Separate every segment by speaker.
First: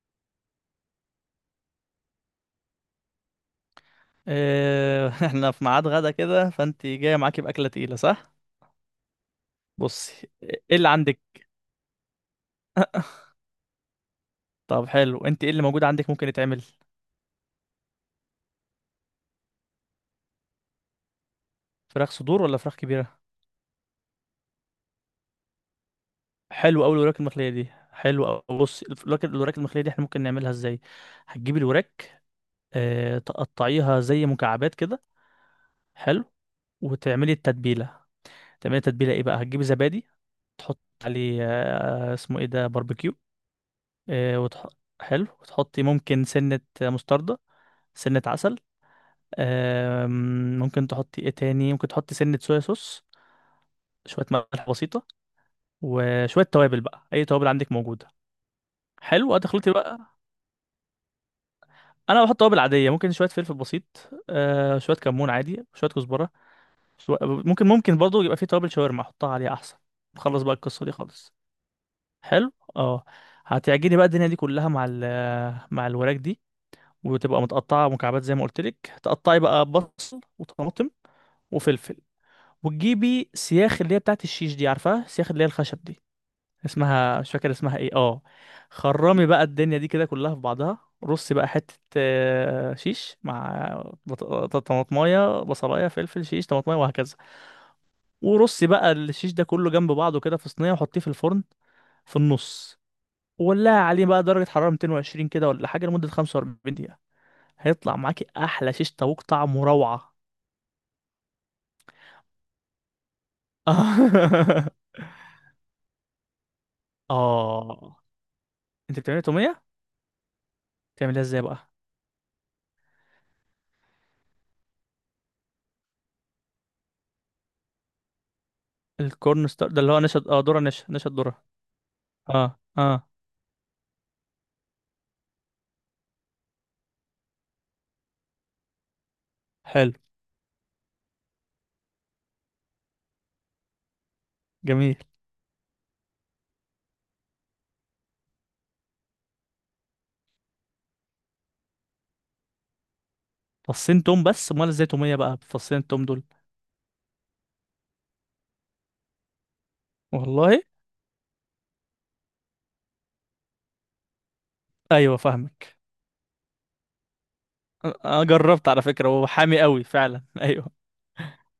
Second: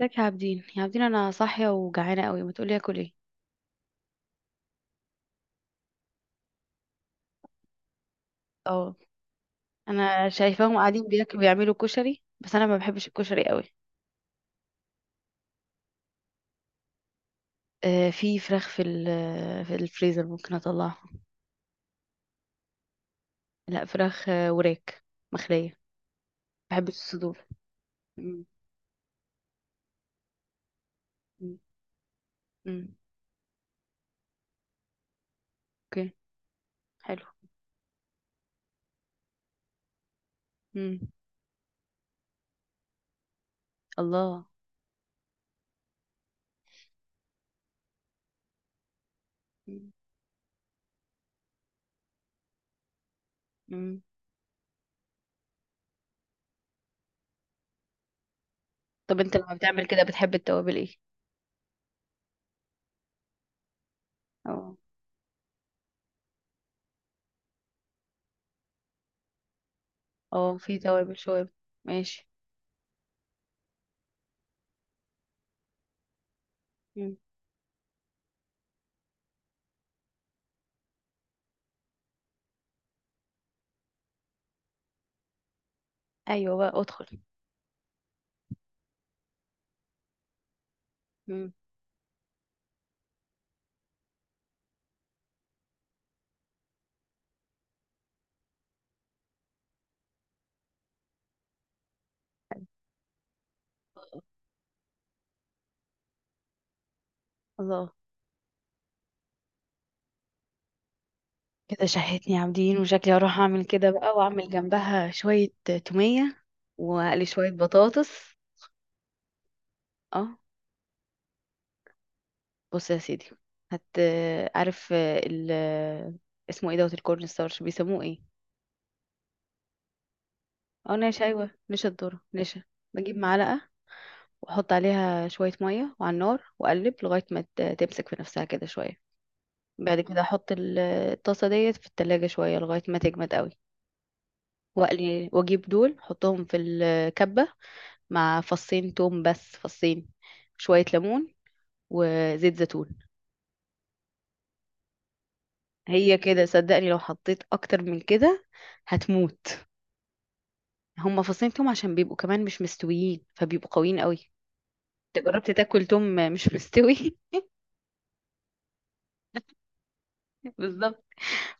Speaker 1: ازيك يا عابدين يا عابدين، انا صاحيه وجعانه قوي، ما تقولي اكل ايه؟
Speaker 2: إيه، احنا في ميعاد غدا كده، فانت جايه معاكي باكله تقيله، صح؟
Speaker 1: اه. انا
Speaker 2: بصي، ايه
Speaker 1: شايفاهم
Speaker 2: اللي
Speaker 1: قاعدين
Speaker 2: عندك؟
Speaker 1: بياكلوا بيعملوا كشري، بس انا ما بحبش الكشري قوي.
Speaker 2: طب حلو، انت ايه اللي موجود عندك ممكن يتعمل؟
Speaker 1: آه، في فراخ في الفريزر، ممكن اطلعها.
Speaker 2: فراخ صدور ولا فراخ كبيره؟
Speaker 1: لا، فراخ، وراك مخليه. ما
Speaker 2: حلو
Speaker 1: بحبش
Speaker 2: قوي الوراك
Speaker 1: الصدور.
Speaker 2: المخليه دي. حلو
Speaker 1: مم،
Speaker 2: قوي، بصي الوراك المخليه دي احنا ممكن نعملها ازاي؟
Speaker 1: مم،
Speaker 2: هتجيبي الوراك.
Speaker 1: مم.
Speaker 2: اه، تقطعيها زي مكعبات كده.
Speaker 1: اوكي.
Speaker 2: حلو،
Speaker 1: حلو.
Speaker 2: وتعملي التتبيله. تعملي تتبيله ايه بقى؟ هتجيبي زبادي، تحط
Speaker 1: مم.
Speaker 2: عليه، اسمه ايه ده، باربيكيو. آه،
Speaker 1: الله.
Speaker 2: وتح... حلو، وتحطي ممكن سنه مستردة، سنه عسل.
Speaker 1: مم.
Speaker 2: آم، ممكن تحطي ايه تاني؟ ممكن تحطي سنة صويا صوص،
Speaker 1: مم.
Speaker 2: شوية ملح بسيطة، وشوية توابل بقى، أي توابل عندك موجودة.
Speaker 1: طب
Speaker 2: حلو،
Speaker 1: انت لما
Speaker 2: هتخلطي
Speaker 1: بتعمل
Speaker 2: بقى.
Speaker 1: كده بتحب التوابل ايه؟
Speaker 2: أنا بحط توابل عادية، ممكن شوية فلفل بسيط،
Speaker 1: اه.
Speaker 2: شوية كمون عادي، شوية كزبرة. ممكن برضو يبقى فيه توابل شاورما، أحطها عليها أحسن. نخلص بقى
Speaker 1: اه، في
Speaker 2: القصة دي
Speaker 1: توابل
Speaker 2: خالص.
Speaker 1: شويه. ماشي.
Speaker 2: حلو، اه. هتعجني بقى الدنيا دي كلها مع الوراك دي،
Speaker 1: مم.
Speaker 2: وتبقى متقطعة مكعبات زي ما قلت لك. تقطعي بقى بصل وطماطم وفلفل، وتجيبي سياخ اللي هي بتاعت الشيش دي، عارفاها، سياخ اللي هي الخشب دي،
Speaker 1: ايوه بقى ادخل.
Speaker 2: اسمها مش فاكر اسمها ايه، اه. خرمي بقى الدنيا دي كده كلها في بعضها، رصي بقى
Speaker 1: مم.
Speaker 2: حتة، شيش مع طماطماية، بصلاية، فلفل، شيش، طماطماية، وهكذا. ورصي بقى الشيش ده كله جنب بعضه كده في صينية، وحطيه في الفرن في النص، وولعي عليه بقى درجة حرارة 220 كده ولا حاجة، لمدة 45 دقيقة.
Speaker 1: الله.
Speaker 2: هيطلع معاكي أحلى شيش طاووق طعمه روعة.
Speaker 1: كده شهيتني يا عابدين، وشكلي هروح اعمل كده بقى واعمل جنبها شوية تومية واقلي شوية
Speaker 2: آه.
Speaker 1: بطاطس.
Speaker 2: أنت بتعملي تومية؟
Speaker 1: اه.
Speaker 2: تعملها ازاي بقى؟
Speaker 1: بص يا سيدي، هت عارف اسمه ايه دوت الكورن ستارش بيسموه ايه؟
Speaker 2: الكورن ستار ده اللي هو نشا، اه، ذره نشا
Speaker 1: اه،
Speaker 2: نشا
Speaker 1: نشا،
Speaker 2: الذره.
Speaker 1: ايوه، نشا الذرة
Speaker 2: اه،
Speaker 1: نشا.
Speaker 2: اه،
Speaker 1: بجيب معلقة، واحط عليها شوية مية وعلى النار، واقلب لغاية ما تمسك في نفسها كده شوية.
Speaker 2: حلو.
Speaker 1: بعد كده احط الطاسة ديت في التلاجة شوية لغاية ما تجمد قوي.
Speaker 2: جميل.
Speaker 1: واقلي واجيب دول احطهم في الكبة، مع فصين توم، بس فصين، شوية ليمون وزيت زيتون.
Speaker 2: فصين توم بس؟ امال ازاي توميه بقى بفصين التوم
Speaker 1: هي
Speaker 2: دول؟
Speaker 1: كده، صدقني لو حطيت اكتر من كده هتموت.
Speaker 2: والله؟
Speaker 1: هما فصين توم عشان بيبقوا كمان مش مستويين، فبيبقوا قويين قوي.
Speaker 2: ايوه،
Speaker 1: انت جربت
Speaker 2: فاهمك.
Speaker 1: تاكل توم مش مستوي؟
Speaker 2: أنا جربت على فكره وهو حامي قوي فعلا. ايوه.
Speaker 1: بالظبط.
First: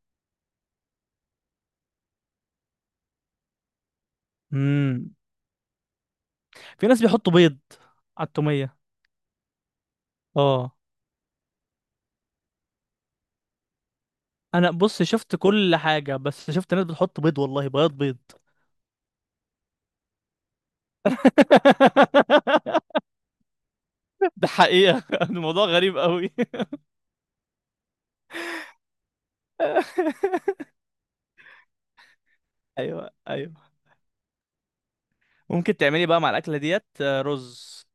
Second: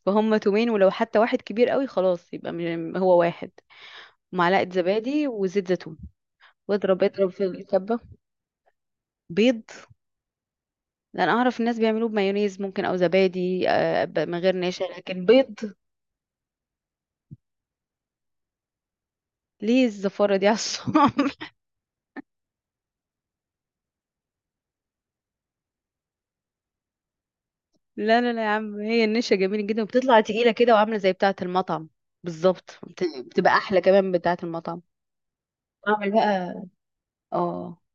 Speaker 1: فهم تومين، ولو حتى واحد كبير قوي خلاص يبقى هو واحد. معلقة
Speaker 2: امم.
Speaker 1: زبادي وزيت زيتون،
Speaker 2: في ناس
Speaker 1: واضرب اضرب
Speaker 2: بيحطوا
Speaker 1: في
Speaker 2: بيض
Speaker 1: الكبة.
Speaker 2: على التوميه.
Speaker 1: بيض.
Speaker 2: اه.
Speaker 1: لأن أعرف الناس بيعملوه بمايونيز ممكن، أو زبادي، من غير
Speaker 2: انا
Speaker 1: نشا،
Speaker 2: بص،
Speaker 1: لكن
Speaker 2: شفت
Speaker 1: بيض.
Speaker 2: كل حاجه، بس شفت ناس بتحط بيض، والله بياض بيض.
Speaker 1: ليه الزفارة دي على الصوابع؟
Speaker 2: ده حقيقه. الموضوع غريب قوي.
Speaker 1: لا لا لا يا عم، هي النشا جميلة جدا، وبتطلع تقيلة كده وعاملة زي بتاعة المطعم. بالظبط،
Speaker 2: ايوه،
Speaker 1: بتبقى
Speaker 2: ايوه.
Speaker 1: أحلى كمان من بتاعة المطعم.
Speaker 2: ممكن تعملي
Speaker 1: اعمل
Speaker 2: بقى مع الاكله
Speaker 1: بقى.
Speaker 2: ديت
Speaker 1: اه.
Speaker 2: رز؟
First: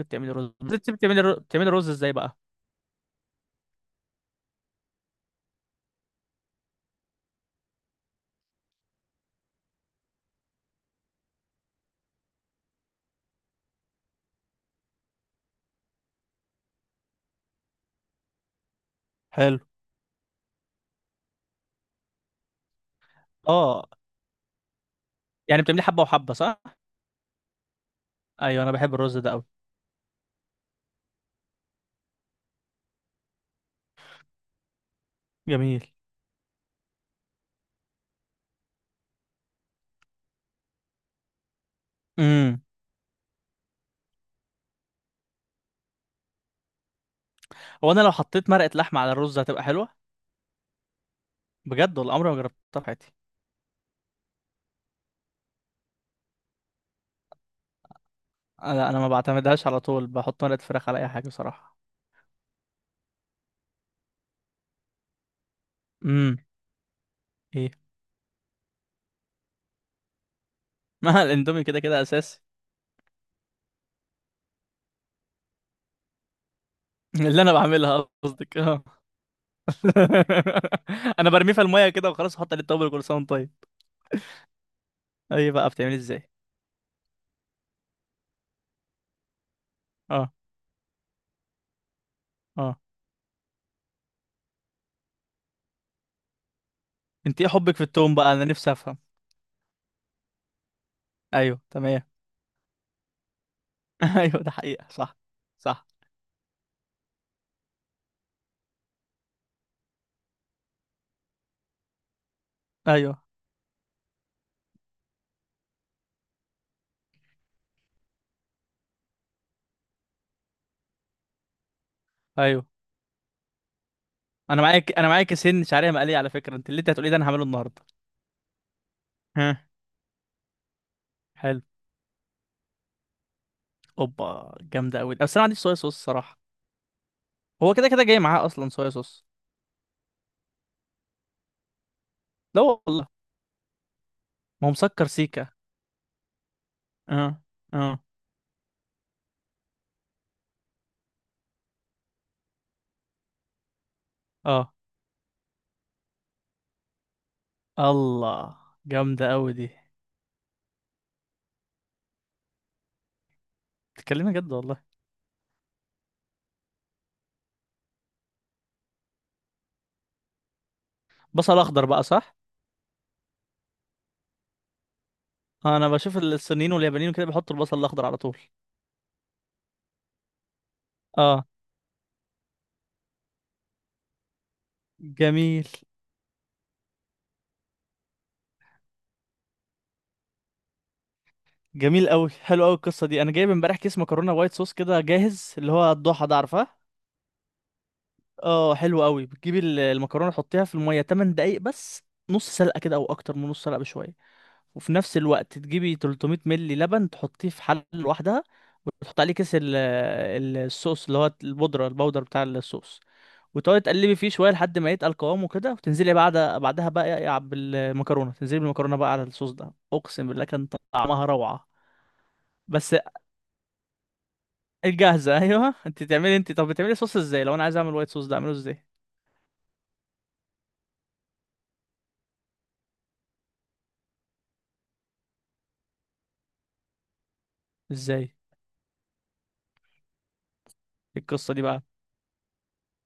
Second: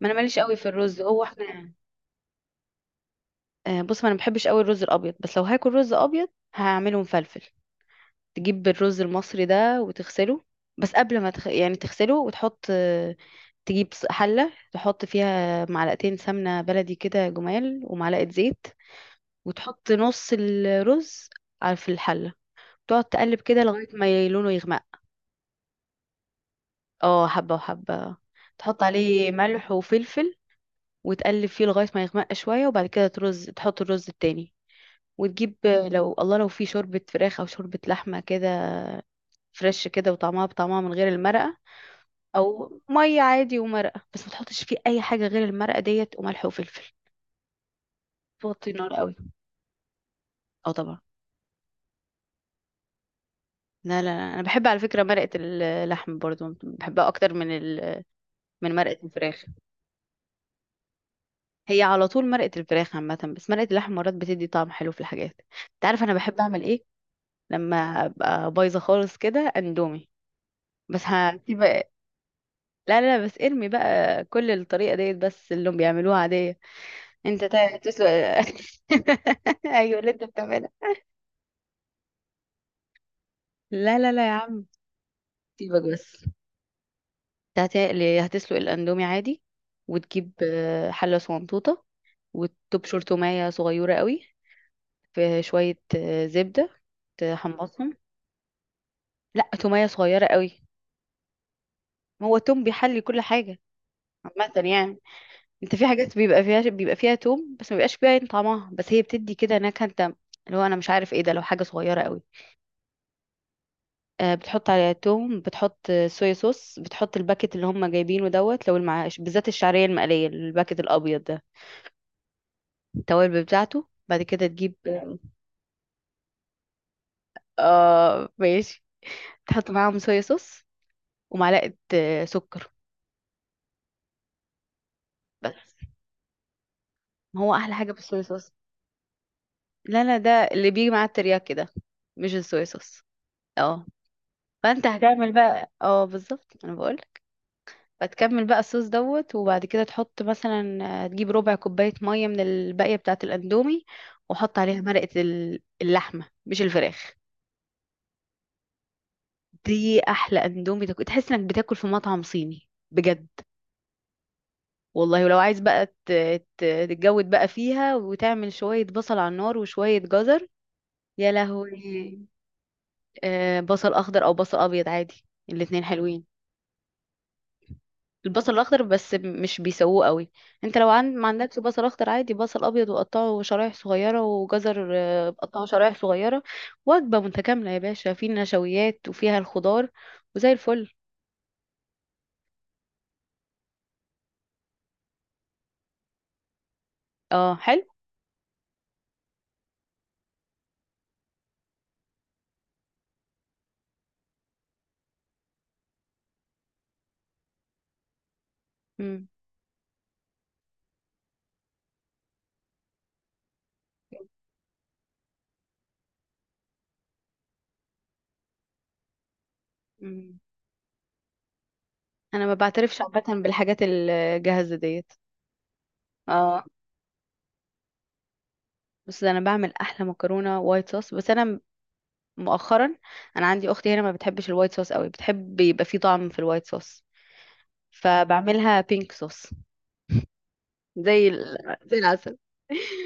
Speaker 1: ما انا
Speaker 2: تعملي
Speaker 1: ماليش
Speaker 2: رز؟
Speaker 1: قوي في
Speaker 2: بتعملي
Speaker 1: الرز،
Speaker 2: بتعملي
Speaker 1: هو
Speaker 2: بتعملي
Speaker 1: احنا
Speaker 2: رز ازاي بقى؟
Speaker 1: آه، بص، ما انا ما بحبش قوي الرز الابيض، بس لو هاكل رز ابيض هعمله مفلفل. تجيب الرز المصري ده وتغسله، بس قبل ما يعني تغسله، وتحط تجيب حلة، تحط فيها معلقتين سمنة بلدي كده جمال، ومعلقة زيت.
Speaker 2: حلو.
Speaker 1: وتحط نص الرز في الحلة، تقعد تقلب كده لغاية
Speaker 2: اه.
Speaker 1: ما لونه يغمق.
Speaker 2: يعني بتعملي حبه وحبه، صح؟
Speaker 1: اه، حبة وحبة.
Speaker 2: ايوه، انا
Speaker 1: تحط
Speaker 2: بحب الرز
Speaker 1: عليه
Speaker 2: ده قوي.
Speaker 1: ملح وفلفل، وتقلب فيه لغاية ما يغمق شوية، وبعد كده تحط الرز التاني. وتجيب
Speaker 2: جميل.
Speaker 1: لو، لو في شوربة فراخ أو شوربة لحمة كده، فريش كده، وطعمها بطعمها من غير المرقة.
Speaker 2: امم.
Speaker 1: أو مية عادي ومرقة، بس ما تحطش فيه أي حاجة غير المرقة ديت وملح وفلفل.
Speaker 2: هو انا لو حطيت مرقه
Speaker 1: توطي النار
Speaker 2: لحمه على
Speaker 1: قوي.
Speaker 2: الرز هتبقى حلوه؟
Speaker 1: اه، طبعا.
Speaker 2: بجد؟ والله عمري ما جربتها في حياتي.
Speaker 1: لا لا لا، أنا بحب على فكرة مرقة اللحم برضو، بحبها أكتر من من
Speaker 2: انا
Speaker 1: مرقة
Speaker 2: انا ما
Speaker 1: الفراخ.
Speaker 2: بعتمدهاش على طول، بحط مرقه فراخ على اي حاجه بصراحه.
Speaker 1: هي على طول مرقة الفراخ عامة، بس مرقة اللحم مرات بتدي طعم حلو في الحاجات. انت عارف انا بحب
Speaker 2: امم.
Speaker 1: اعمل ايه؟
Speaker 2: ايه؟
Speaker 1: لما ابقى بايظة خالص كده، اندومي. بس
Speaker 2: ما
Speaker 1: هسيب،
Speaker 2: الاندومي كده
Speaker 1: لا.
Speaker 2: كده اساسي.
Speaker 1: لا لا، بس ارمي بقى كل الطريقة ديت، بس اللي هم بيعملوها عادية.
Speaker 2: اللي
Speaker 1: انت
Speaker 2: انا بعملها
Speaker 1: تسلق.
Speaker 2: قصدك؟ اه.
Speaker 1: ايوه، اللي انت بتعملها.
Speaker 2: انا برميه في الميه كده وخلاص، احط عليه التوابل، كل سنه وأنت طيب.
Speaker 1: لا لا لا يا عم.
Speaker 2: ايه بقى؟
Speaker 1: سيبك
Speaker 2: بتعملي
Speaker 1: بس.
Speaker 2: ازاي؟
Speaker 1: انت هتسلق الاندومي عادي، وتجيب
Speaker 2: اه،
Speaker 1: حلة صغنطوطة،
Speaker 2: اه.
Speaker 1: وتبشر تومية صغيرة قوي، في شوية زبدة،
Speaker 2: انت ايه حبك في
Speaker 1: تحمصهم.
Speaker 2: التوم بقى؟ انا نفسي افهم.
Speaker 1: لا، تومية صغيرة قوي.
Speaker 2: ايوه، تمام.
Speaker 1: هو توم بيحلي كل حاجة
Speaker 2: ايوه، ده
Speaker 1: عامة
Speaker 2: حقيقة،
Speaker 1: يعني.
Speaker 2: صح.
Speaker 1: انت في
Speaker 2: صح.
Speaker 1: حاجات بيبقى فيها توم، بس ما بيبقاش فيها عين طعمها، بس هي بتدي كده نكهة، انت، اللي هو، انا مش عارف ايه ده، لو حاجة صغيرة قوي.
Speaker 2: ايوه،
Speaker 1: بتحط عليها توم، بتحط صويا صوص، بتحط الباكت اللي هم جايبينه دوت، لو بالذات الشعرية المقلية، الباكت الابيض ده،
Speaker 2: ايوه.
Speaker 1: التوابل بتاعته، بعد كده
Speaker 2: انا
Speaker 1: تجيب.
Speaker 2: معاك، انا معايا كيسين شعريه مقليه على فكره، اللي انت هتقولي ده انا هعمله النهارده.
Speaker 1: اه، ماشي.
Speaker 2: ها.
Speaker 1: تحط معاهم صويا صوص،
Speaker 2: حلو.
Speaker 1: ومعلقة سكر.
Speaker 2: اوبا، جامده قوي، بس انا ما عنديش
Speaker 1: بس،
Speaker 2: صويا صوص صراحه.
Speaker 1: ما هو
Speaker 2: هو
Speaker 1: احلى
Speaker 2: كده
Speaker 1: حاجة
Speaker 2: كده جاي
Speaker 1: بالصويا
Speaker 2: معاه
Speaker 1: صوص.
Speaker 2: اصلا صويا صوص.
Speaker 1: لا لا، ده اللي بيجي مع الترياكي ده، مش
Speaker 2: لا
Speaker 1: الصويا صوص.
Speaker 2: والله.
Speaker 1: اه.
Speaker 2: ما هو
Speaker 1: فانت
Speaker 2: مسكر
Speaker 1: هتعمل
Speaker 2: سيكا.
Speaker 1: بقى، اه، بالظبط، انا بقولك.
Speaker 2: اه، اه،
Speaker 1: فتكمل بقى الصوص دوت، وبعد كده تحط مثلا تجيب ربع كوباية مية من الباقية بتاعة الاندومي، وحط
Speaker 2: اه.
Speaker 1: عليها مرقة اللحمة، مش الفراخ.
Speaker 2: الله. جامده قوي دي.
Speaker 1: دي احلى اندومي تاكل، تحس انك بتاكل في مطعم صيني بجد.
Speaker 2: بتتكلمي جد والله؟
Speaker 1: والله، ولو عايز بقى تتجود بقى فيها، وتعمل شوية بصل على النار وشوية جزر. يا
Speaker 2: بصل اخضر بقى،
Speaker 1: لهوي.
Speaker 2: صح؟
Speaker 1: بصل اخضر او بصل ابيض عادي، الاتنين
Speaker 2: انا بشوف
Speaker 1: حلوين.
Speaker 2: الصينيين واليابانيين كده بيحطوا البصل الاخضر على طول.
Speaker 1: البصل الاخضر بس مش بيسووه قوي. انت لو ما
Speaker 2: اه،
Speaker 1: عندكش بصل اخضر عادي، بصل ابيض وقطعه شرايح صغيره، وجزر
Speaker 2: جميل.
Speaker 1: قطعه شرايح صغيره. وجبه متكامله يا باشا، في نشويات وفيها الخضار، وزي الفل.
Speaker 2: جميل قوي، حلو قوي القصه دي. انا جايب امبارح كيس مكرونه وايت صوص كده جاهز اللي هو الضحى ده، عارفاه؟
Speaker 1: اه، حلو.
Speaker 2: اه، حلو قوي. بتجيبي المكرونه، تحطيها في الميه 8 دقايق بس، نص سلقه كده او اكتر من نص سلقه بشويه. وفي نفس الوقت تجيبي 300 ملي لبن، تحطيه في حله لوحدها، وتحط
Speaker 1: مم.
Speaker 2: عليه كيس الصوص اللي هو البودر بتاع الصوص، وتقعدي تقلبي فيه شويه لحد ما يتقل قوامه كده، وتنزلي بعدها بقى بالمكرونه، تنزلي بالمكرونه بقى على الصوص ده، اقسم
Speaker 1: مم.
Speaker 2: بالله كان طعمها روعه.
Speaker 1: انا ما
Speaker 2: بس
Speaker 1: بعترفش عامه بالحاجات الجاهزه ديت.
Speaker 2: الجاهزة، ايوه. انت تعملي انت،
Speaker 1: اه،
Speaker 2: طب بتعملي صوص ازاي لو انا عايز اعمل وايت صوص ده، اعمله ازاي؟
Speaker 1: بس انا بعمل احلى مكرونه وايت صوص، بس انا مؤخرا، انا عندي اختي هنا ما بتحبش الوايت صوص قوي، بتحب يبقى فيه طعم في الوايت صوص،
Speaker 2: ازاي
Speaker 1: فبعملها بينك صوص. زي
Speaker 2: القصة دي بقى؟
Speaker 1: زي العسل.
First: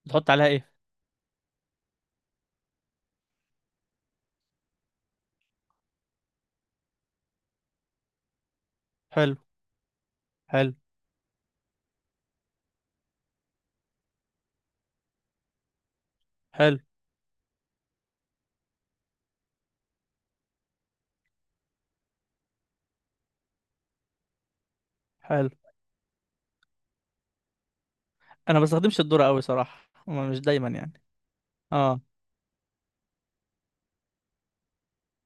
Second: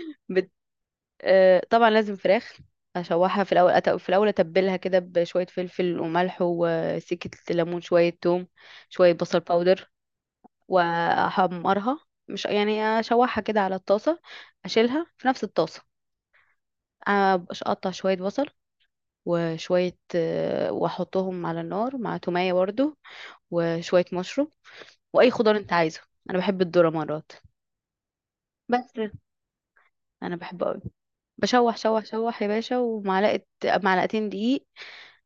Speaker 2: بتحط عليها
Speaker 1: بت...
Speaker 2: ايه؟
Speaker 1: آه، طبعا لازم فراخ. اشوحها في الاول، في الاول اتبلها كده بشويه فلفل وملح وسكه ليمون، شويه توم، شويه
Speaker 2: حلو.
Speaker 1: بصل باودر،
Speaker 2: حلو.
Speaker 1: واحمرها. مش يعني اشوحها كده على الطاسه، اشيلها في نفس الطاسه.
Speaker 2: حلو.
Speaker 1: أبقاش اقطع شويه بصل، وشويه واحطهم على النار مع توميه برضو، وشويه مشروم، واي
Speaker 2: حلو.
Speaker 1: خضار انت عايزه. انا بحب الذره مرات.
Speaker 2: انا ما
Speaker 1: بس
Speaker 2: بستخدمش الذرة قوي صراحة،
Speaker 1: انا
Speaker 2: مش
Speaker 1: بحبه
Speaker 2: دايما
Speaker 1: قوي.
Speaker 2: يعني.
Speaker 1: بشوح
Speaker 2: اه،
Speaker 1: شوح شوح يا باشا، ومعلقه معلقتين دقيق،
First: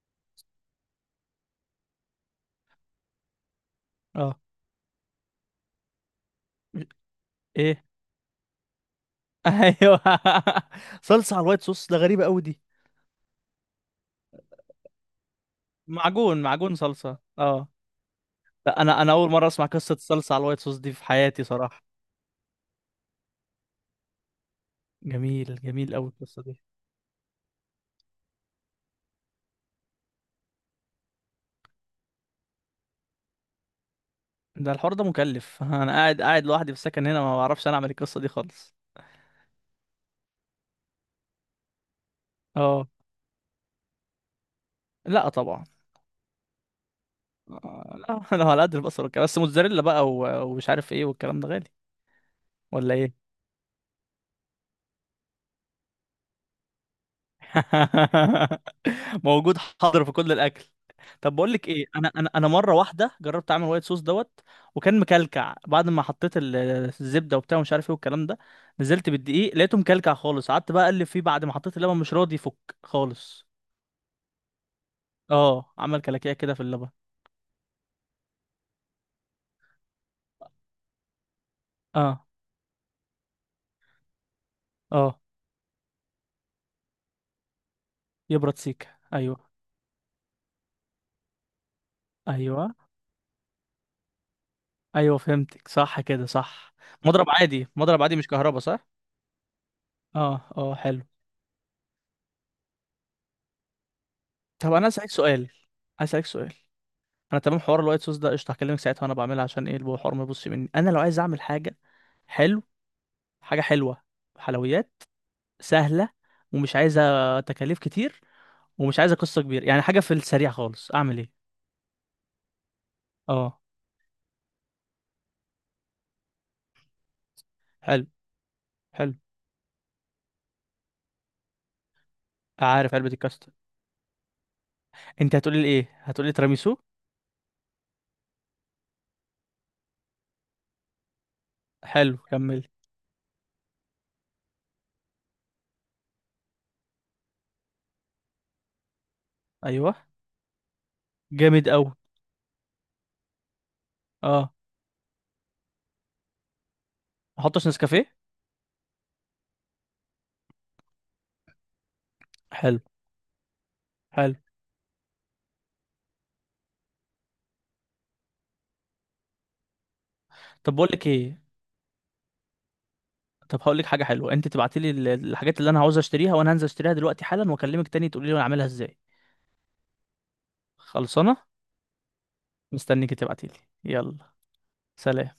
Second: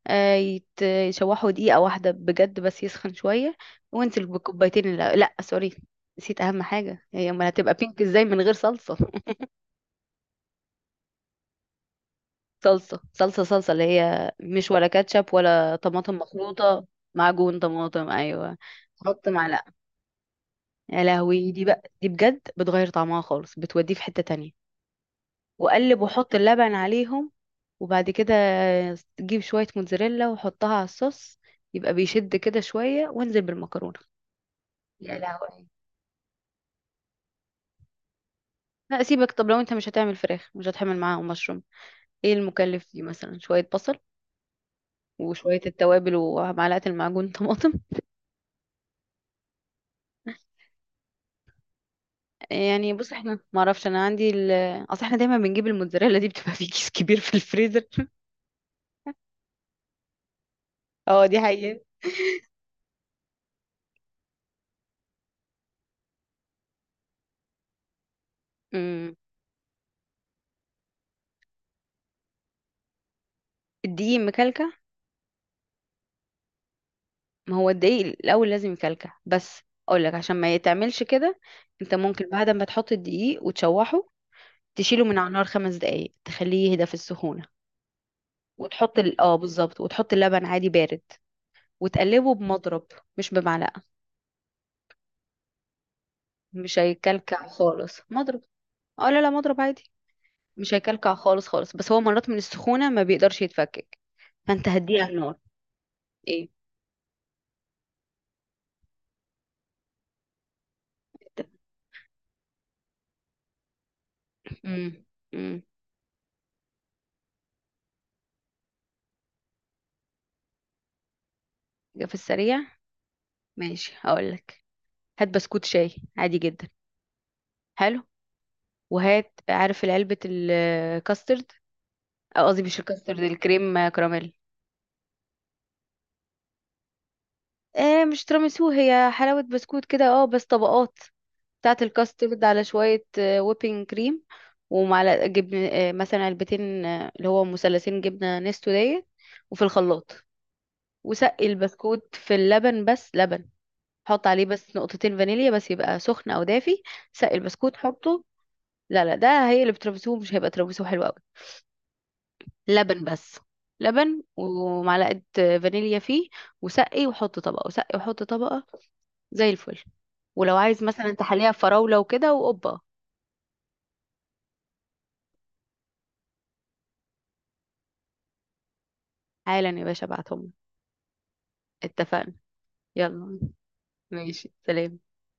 Speaker 1: يشوحوا دقيقة واحدة بجد، بس يسخن شوية. وانزل
Speaker 2: اه.
Speaker 1: بكوبايتين، لا, لا، سوري، نسيت أهم
Speaker 2: مش-
Speaker 1: حاجة، هي أمال هتبقى
Speaker 2: ايه؟
Speaker 1: بينك ازاي من غير صلصة؟
Speaker 2: ايوه. صلصة على الوايت صوص ده؟ غريبة قوي دي.
Speaker 1: صلصة صلصة صلصة، اللي هي مش ولا كاتشب ولا طماطم
Speaker 2: معجون
Speaker 1: مخلوطة.
Speaker 2: صلصة،
Speaker 1: معجون
Speaker 2: اه.
Speaker 1: طماطم، أيوة.
Speaker 2: لا، انا
Speaker 1: حط
Speaker 2: اول مرة اسمع
Speaker 1: معلقة.
Speaker 2: قصة الصلصة على الوايت صوص دي
Speaker 1: يا
Speaker 2: في حياتي
Speaker 1: لهوي،
Speaker 2: صراحة.
Speaker 1: دي بجد بتغير طعمها خالص، بتوديه في حتة تانية.
Speaker 2: جميل، جميل
Speaker 1: واقلب
Speaker 2: قوي
Speaker 1: واحط
Speaker 2: القصة دي.
Speaker 1: اللبن عليهم، وبعد كده تجيب شوية موتزاريلا وحطها على الصوص، يبقى بيشد كده شوية، وانزل بالمكرونة.
Speaker 2: ده الحوار ده
Speaker 1: يا
Speaker 2: مكلف.
Speaker 1: لهوي.
Speaker 2: انا قاعد قاعد لوحدي في السكن هنا، ما بعرفش انا اعمل القصة دي خالص.
Speaker 1: لا سيبك، طب لو انت مش هتعمل فراخ، مش هتحمل معاهم مشروم، ايه المكلف
Speaker 2: اه،
Speaker 1: فيه؟ مثلا شوية بصل،
Speaker 2: لا
Speaker 1: وشوية
Speaker 2: طبعا.
Speaker 1: التوابل، ومعلقة المعجون طماطم.
Speaker 2: لا، انا على قد البصل والكلام، بس موتزاريلا بقى ومش عارف ايه والكلام ده غالي.
Speaker 1: يعني
Speaker 2: ولا
Speaker 1: بص
Speaker 2: ايه؟
Speaker 1: احنا، ما اعرفش، انا عندي اصل احنا دايما بنجيب الموتزاريلا دي، بتبقى في كيس كبير في الفريزر.
Speaker 2: موجود حاضر في كل الاكل.
Speaker 1: اه،
Speaker 2: طب
Speaker 1: دي
Speaker 2: بقول لك
Speaker 1: حقيقة.
Speaker 2: ايه، انا مره واحده جربت اعمل وايت صوص دوت، وكان مكلكع بعد ما حطيت الزبده وبتاع ومش عارف ايه والكلام ده. نزلت
Speaker 1: امم.
Speaker 2: بالدقيق لقيته مكلكع خالص، قعدت بقى اقلب فيه بعد ما حطيت اللبن مش راضي يفك خالص.
Speaker 1: الدقيق مكلكع؟
Speaker 2: اه، عمل كلاكيع كده في اللبن.
Speaker 1: ما هو الدقيق الاول لازم يكلكع، بس اقول لك عشان ما يتعملش كده. انت
Speaker 2: اه،
Speaker 1: ممكن بعد ما تحط الدقيق وتشوحه، تشيله من
Speaker 2: اه،
Speaker 1: على النار 5 دقايق، تخليه يهدى في السخونه.
Speaker 2: يبرد سيكه،
Speaker 1: وتحط ال... اه
Speaker 2: ايوه.
Speaker 1: بالظبط، وتحط اللبن عادي بارد، وتقلبه
Speaker 2: ايوه،
Speaker 1: بمضرب، مش بمعلقه.
Speaker 2: ايوه، فهمتك، صح كده، صح.
Speaker 1: مش
Speaker 2: مضرب
Speaker 1: هيكلكع
Speaker 2: عادي،
Speaker 1: خالص،
Speaker 2: مضرب عادي، مش
Speaker 1: مضرب.
Speaker 2: كهربا، صح؟
Speaker 1: اه، لا لا، مضرب عادي.
Speaker 2: اه،
Speaker 1: مش
Speaker 2: اه، حلو.
Speaker 1: هيكلكع خالص خالص، بس هو مرات من السخونه ما بيقدرش يتفكك، فانت
Speaker 2: طب انا
Speaker 1: هديه
Speaker 2: اسالك
Speaker 1: على النار.
Speaker 2: سؤال، اسالك
Speaker 1: ايه؟
Speaker 2: سؤال. انا تمام، حوار الوايت صوص ده قشطه، هكلمك ساعتها وانا بعملها. عشان ايه الحوار، ما يبص مني انا لو عايز اعمل حاجه. حلو. حاجه حلوه،
Speaker 1: امم.
Speaker 2: حلويات
Speaker 1: امم.
Speaker 2: سهله، ومش عايزه تكاليف كتير، ومش عايزه قصه كبيره، يعني حاجه في السريع خالص، اعمل ايه؟
Speaker 1: في السريع.
Speaker 2: اه،
Speaker 1: ماشي، هقول لك، هات بسكوت شاي عادي جدا. حلو.
Speaker 2: حلو. حلو،
Speaker 1: وهات، عارف علبة الكاسترد، قصدي مش
Speaker 2: عارف علبه
Speaker 1: الكاسترد،
Speaker 2: الكاستر.
Speaker 1: الكريم كراميل.
Speaker 2: انت هتقولي لي ايه؟ هتقولي لي تيراميسو؟
Speaker 1: مش تراميسو، هي حلاوة بسكوت كده، اه، بس طبقات بتاعة
Speaker 2: حلو،
Speaker 1: الكاسترد على
Speaker 2: كمل.
Speaker 1: شوية ويبنج كريم، ومعلقة جبن، مثلا علبتين، اللي هو مثلثين جبنة نستو ديت، وفي
Speaker 2: ايوه.
Speaker 1: الخلاط. وسقي
Speaker 2: جامد قوي.
Speaker 1: البسكوت في اللبن، بس لبن. حط عليه
Speaker 2: اه،
Speaker 1: بس نقطتين فانيليا، بس يبقى سخن او دافي. سقي
Speaker 2: ما احطش
Speaker 1: البسكوت،
Speaker 2: نسكافيه؟
Speaker 1: حطه. لا لا، ده هيقلب تراميسو، مش هيبقى تراميسو حلو قوي.
Speaker 2: حلو.
Speaker 1: لبن بس، لبن
Speaker 2: حلو.
Speaker 1: ومعلقة فانيليا فيه. وسقي وحط طبقة، وسقي وحط طبقة، زي الفل. ولو
Speaker 2: طب
Speaker 1: عايز
Speaker 2: بقول لك
Speaker 1: مثلا
Speaker 2: ايه،
Speaker 1: تحليها بفراولة وكده وقبة.
Speaker 2: طب هقول لك حاجه حلوه، انت تبعتي لي الحاجات اللي انا عاوز اشتريها، وانا هنزل اشتريها دلوقتي حالا، واكلمك تاني تقولي لي انا اعملها ازاي.
Speaker 1: حالا يا باشا، ابعتهم لك.
Speaker 2: خلصانه.
Speaker 1: اتفقنا.
Speaker 2: مستنيك
Speaker 1: يلا.
Speaker 2: تبعتي لي. يلا
Speaker 1: ماشي، سلام.
Speaker 2: سلام.